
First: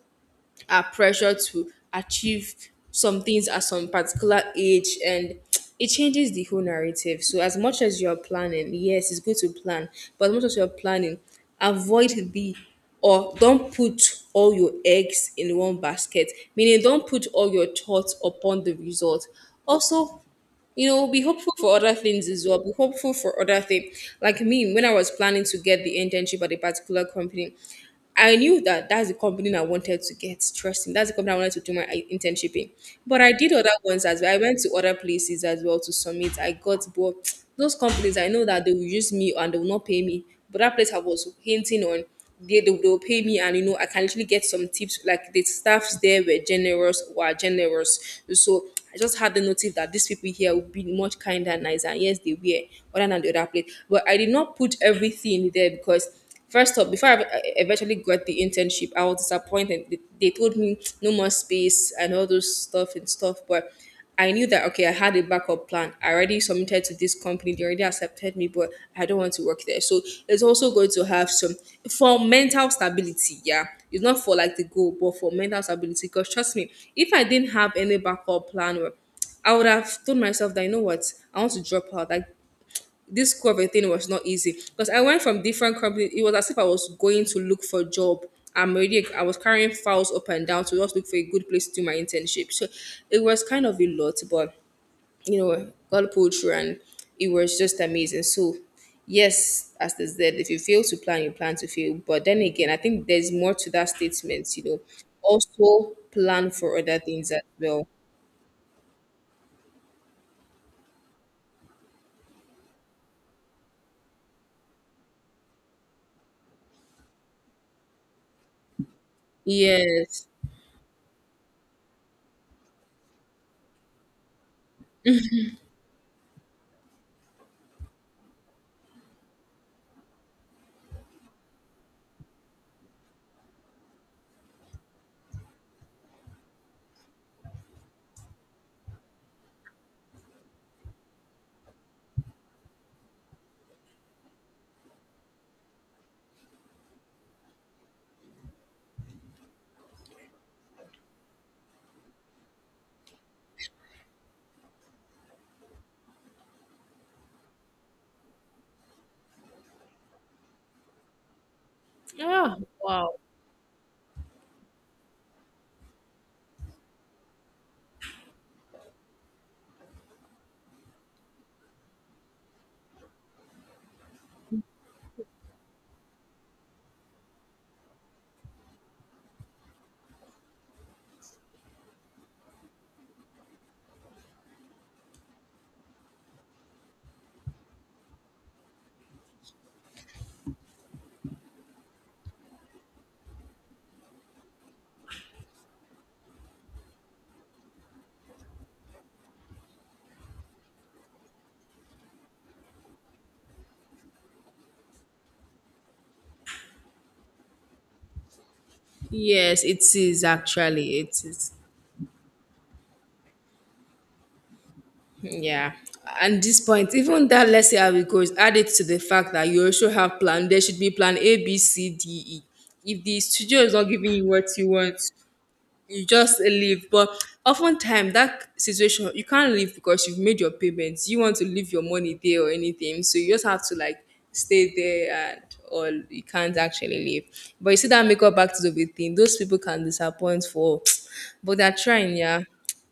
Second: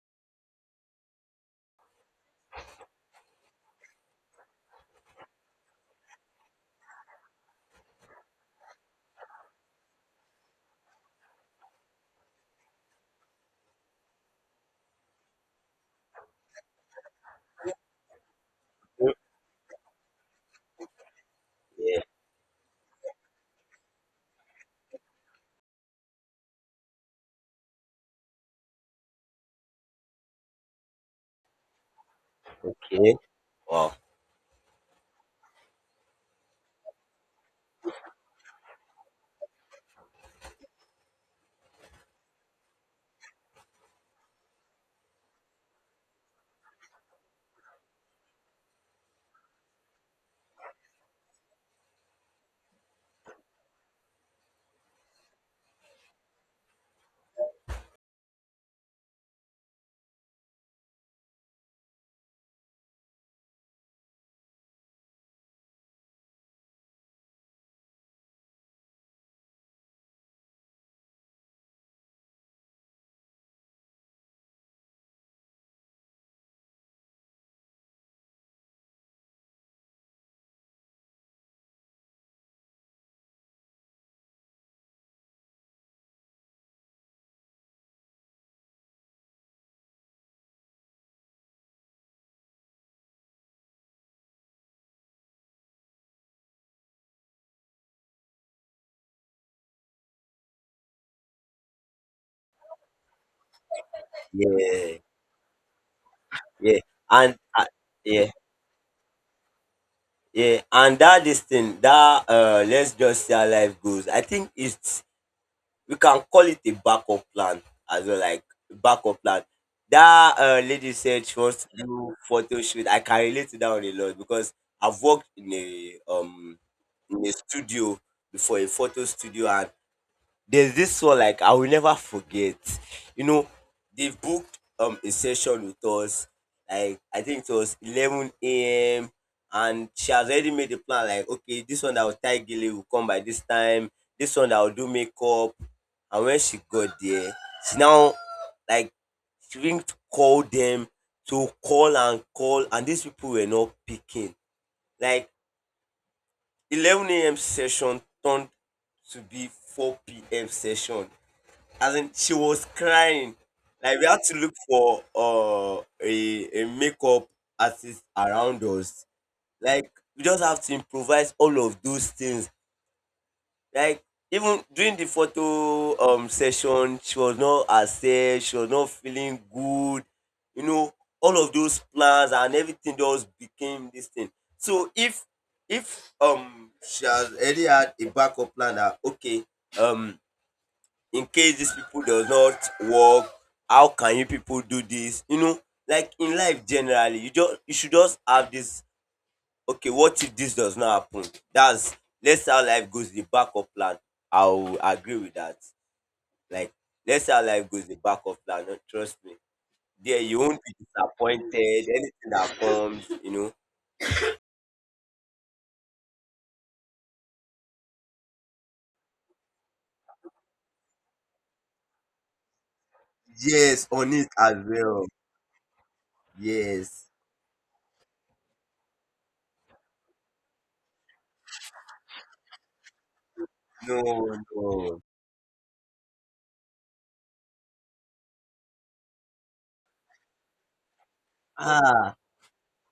Speaker 1: are pressured to achieve some things at some particular age, and it changes the whole narrative. So as much as you're planning, yes, it's good to plan, but as much as you're planning, avoid the or don't put all your eggs in one basket, meaning don't put all your thoughts upon the result. Also, be hopeful for other
Speaker 2: Yeah.
Speaker 1: things as well. Be hopeful for other things. Like me, when I was planning to get the internship at a particular company, I knew that that's the company I wanted to get. Trust me, that's the company I wanted to do my internship in.
Speaker 2: Okay.
Speaker 1: But I did other
Speaker 2: Wow.
Speaker 1: ones as well. I went to other places as well to submit. I got, but those companies, I know that they will use me and they will not pay me. But that place I was hinting on, they will pay me, and I can actually get some tips. Like, the staffs there were generous, were generous. So I just had the notice that these people here would be much kinder and nicer. And yes, they were, other than the other place. But I did not put everything there, because first up, before I eventually got the internship, I was disappointed. They told me no more space and all those stuff and stuff, but I knew that, okay, I had a backup plan. I already submitted to this company; they already accepted me, but I don't want to work there. So it's also going to have some for mental stability. Yeah, it's not for like the goal, but for mental stability. Because trust me, if I didn't have any backup plan, or I would have told myself that, you know what, I want to drop out. Like, this COVID thing was not easy, because I went from different companies. It was as if I was going to look for a job. I was carrying files up and down to just look for a good place to do my internship. So it was kind of a lot, but God pulled through and it was just amazing. So, yes, as they said, if you fail to plan, you plan to fail. But then again, I think there's more to that statement,
Speaker 2: Yeah.
Speaker 1: also plan for
Speaker 2: Yeah.
Speaker 1: other things
Speaker 2: And
Speaker 1: as well.
Speaker 2: yeah. Yeah, and that this thing, that let's just see how life goes. I think it's we can call it a backup plan as well, like backup plan.
Speaker 1: Yes,
Speaker 2: That lady said she wants to do photo shoot. I can relate to that one a lot because I've worked in a studio before a photo studio, and there's this one like I will never forget. You know, they booked a session with us. Like I think it was 11 a.m. and she has already made the plan. Like okay, this one that will tie gele will come by this time. This one that will do makeup. And when she got there, she now like she went to call them to call and call, and these people were not picking. Like 11 a.m. session turned to be four p.m. session as in she was crying. Like we had to look for a makeup artist around us. Like we just have to improvise all of those things. Like even during the photo session, she was not herself. She was not feeling good. You know, all of those plans and everything just became this thing. So if she has already had a backup plan that okay um in case these people does not work, how can you people do this, you know? Like in life generally you just you should just have this okay what if this does not happen, that's let's how life goes, the backup plan. I'll agree with that. Like let's how life goes, the backup plan. No, trust me,
Speaker 1: yes, it
Speaker 2: there
Speaker 1: is
Speaker 2: you won't be
Speaker 1: actually. It is.
Speaker 2: disappointed anything that comes, you know.
Speaker 1: Yeah. And this point, even that, let's see how it goes, add it to the fact that you also have plan. There should be plan A, B, C, D, E. If the studio is not
Speaker 2: Yes on
Speaker 1: giving you
Speaker 2: it
Speaker 1: what
Speaker 2: as
Speaker 1: you want,
Speaker 2: well.
Speaker 1: you just leave. But
Speaker 2: Yes.
Speaker 1: oftentimes, that situation, you can't leave because you've made your payments. You want to leave your money there or anything. So you just have to,
Speaker 2: no
Speaker 1: like, stay
Speaker 2: no
Speaker 1: there and, or you can't actually leave. But you see, that makeup artist of a thing, those people can disappoint for, but they're
Speaker 2: Ah,
Speaker 1: trying, yeah.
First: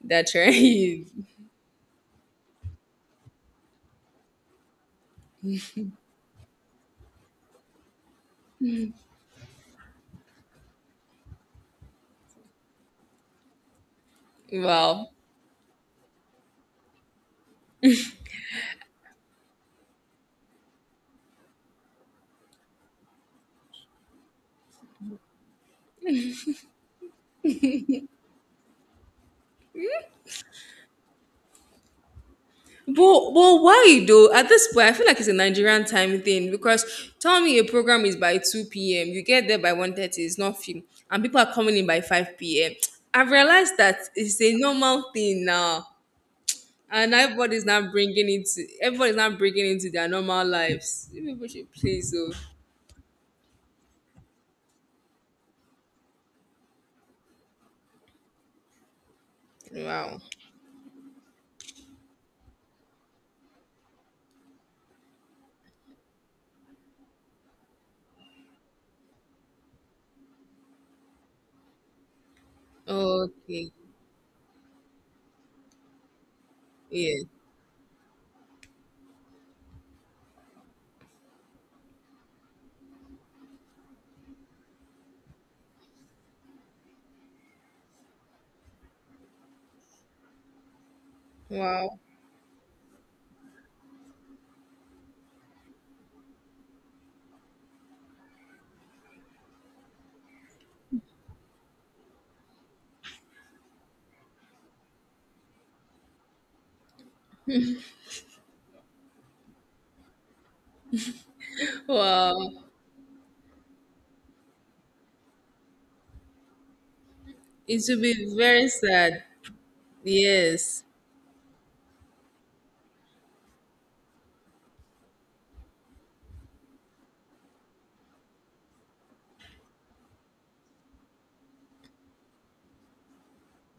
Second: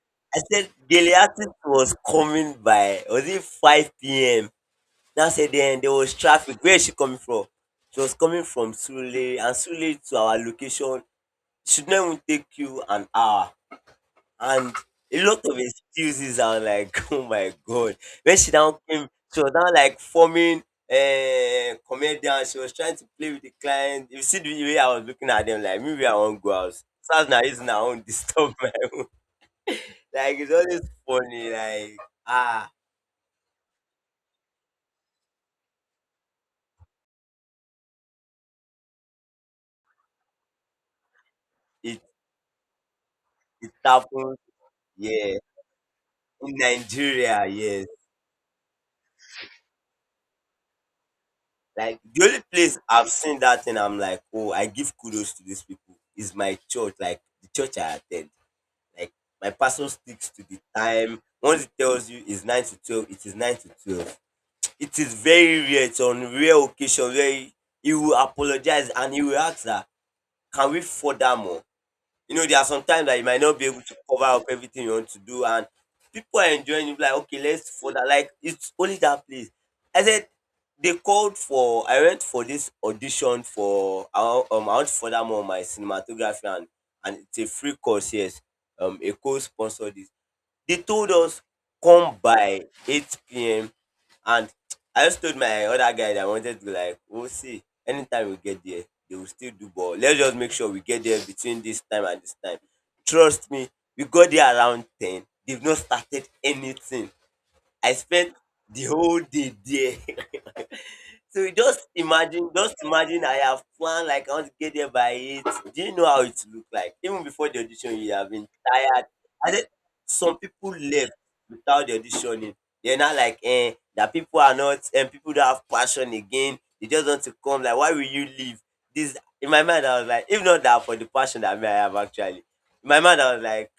Speaker 1: They're
Speaker 2: I said
Speaker 1: trying.
Speaker 2: Goliath was coming by. Was it 5 p.m.? Now said then there was traffic. Where is she coming from? She was coming from Sule and Sule to our location should not even take you an hour. And
Speaker 1: Wow.
Speaker 2: a lot of excuses are like, oh my god. When she now came, she was now like forming a comedian. She was trying to play with the client. You see the way I was looking at them, like maybe I won't go out. So now using her own disturb my like it's always funny, like ah,
Speaker 1: But but why though? At this point, I feel like it's a Nigerian time thing, because tell me a program is by 2 p.m. You get there by 1:30. It's not film, and people are coming in by
Speaker 2: it
Speaker 1: 5 p.m. I've
Speaker 2: it
Speaker 1: realized that
Speaker 2: happens,
Speaker 1: it's a normal
Speaker 2: yeah.
Speaker 1: thing now,
Speaker 2: In
Speaker 1: and
Speaker 2: Nigeria,
Speaker 1: everybody's
Speaker 2: yes.
Speaker 1: not bringing it. To, everybody's not bringing into their normal lives. You. People should
Speaker 2: Like
Speaker 1: please.
Speaker 2: the
Speaker 1: Oh,
Speaker 2: only place I've seen that thing, I'm like, oh, I give kudos to these people is my church, like the church I attend. Like my pastor
Speaker 1: wow.
Speaker 2: sticks to the time. Once he tells you it's 9 to 12, it is 9 to 12. It is very rare. It's on rare occasion where he will apologize and he will ask that, can we further more? You know, there are some times that you might not be
Speaker 1: Okay.
Speaker 2: able to cover up everything you want to do, and people are enjoying it. Like,
Speaker 1: Yeah.
Speaker 2: okay, let's further. Like, it's only that place. I said they called for. I went for this audition for. I want to further more my cinematography, and it's a free course. Yes, Eco sponsored it. They told us
Speaker 1: Wow.
Speaker 2: come by 8 p.m. And I just told my other guy that I wanted to like, we'll see. Anytime we get there, they will still do ball. Let's just make sure we get there between this time and this time. Trust me, we got there around 10. They've not started anything. I spent the whole day there. So you
Speaker 1: Wow.
Speaker 2: just imagine I have planned like I want to get there by eight. Do you know how it look like? Even before the
Speaker 1: It
Speaker 2: audition,
Speaker 1: should
Speaker 2: you have
Speaker 1: be
Speaker 2: been
Speaker 1: very
Speaker 2: tired.
Speaker 1: sad.
Speaker 2: And then some people
Speaker 1: Yes.
Speaker 2: left without the auditioning. They're not like eh, that people are not and people don't have passion again. They just want to come. Like, why will you leave? This in my mind, I was like, if not that for the passion that me I have actually. In my mind, I was like,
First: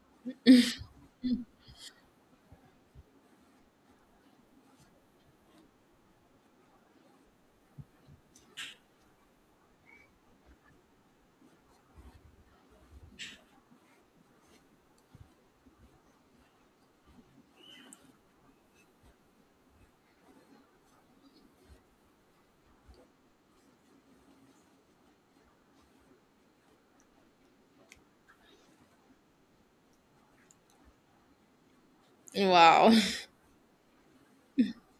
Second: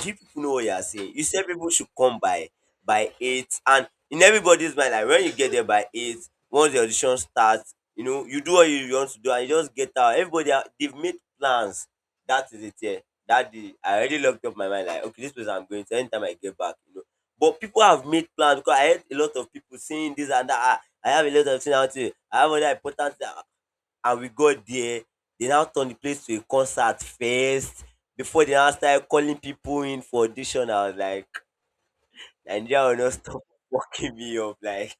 Speaker 2: do you people know what you are saying? You said people should come by eight and in everybody's mind like when you get there by eight once the audition starts you know you do what you want to do and you just get out everybody ha- they've made plans, that is it, yeah. That day I already locked up my mind like okay this place I'm going to anytime I get back, you know, but people have made plans because I heard a lot of people saying this and that I have a lot of things out here I have other important thing and we got there they now turn the place to a concert fest before they now started calling people in for audition I was like Nigeria
Speaker 1: Wow.
Speaker 2: will not stop fucking me up. Like,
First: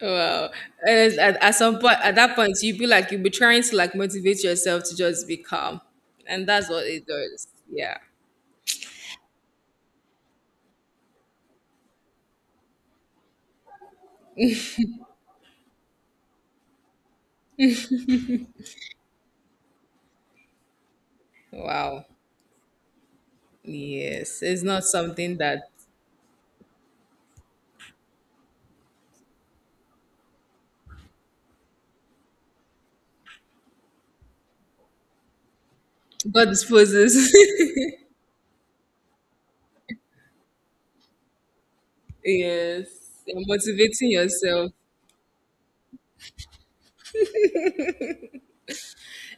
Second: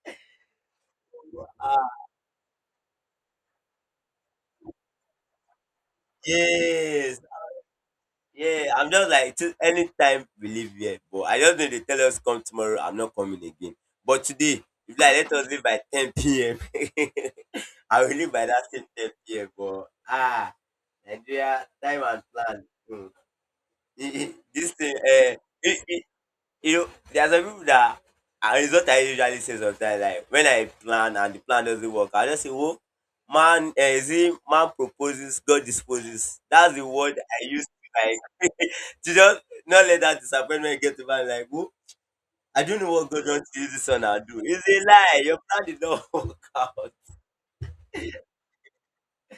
Speaker 1: Wow. And at, some
Speaker 2: ah,
Speaker 1: point, at that point, you'd be like, you'd be trying to, like, motivate yourself to just be calm. And that's what it
Speaker 2: yes,
Speaker 1: does. Yeah.
Speaker 2: yeah. I'm just like, till anytime we leave here. But I just know they tell us come tomorrow. I'm not coming again. But today, if like let us leave by 10 p.m. I will leave by that same 10 p.m. But ah, Nigeria, time
Speaker 1: Wow.
Speaker 2: and plan. Hmm.
Speaker 1: Yes. It's
Speaker 2: This
Speaker 1: not
Speaker 2: thing,
Speaker 1: something that
Speaker 2: uh, you know, there some people that and it's what I usually say sometimes. Like when I plan and the plan doesn't work, I just say, "Oh, man, eh, is it man proposes, God disposes."
Speaker 1: God
Speaker 2: That's the word
Speaker 1: disposes.
Speaker 2: I use to like to just not let that disappointment get to me. Like, oh, I don't
Speaker 1: Yes.
Speaker 2: know what God
Speaker 1: You're
Speaker 2: wants to use this one.
Speaker 1: motivating
Speaker 2: I'll do. It's
Speaker 1: yourself.
Speaker 2: a lie. Your plan did not work out.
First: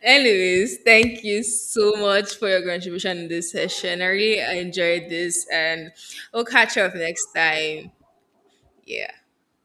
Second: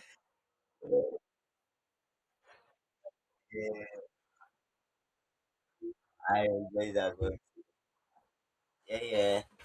Speaker 1: Anyways, thank you so much for your contribution in this session.
Speaker 2: Yeah,
Speaker 1: I really enjoyed this, and we'll
Speaker 2: I
Speaker 1: catch
Speaker 2: enjoy
Speaker 1: up
Speaker 2: that
Speaker 1: next
Speaker 2: one.
Speaker 1: time.
Speaker 2: Yeah,
Speaker 1: Yeah.
Speaker 2: yeah.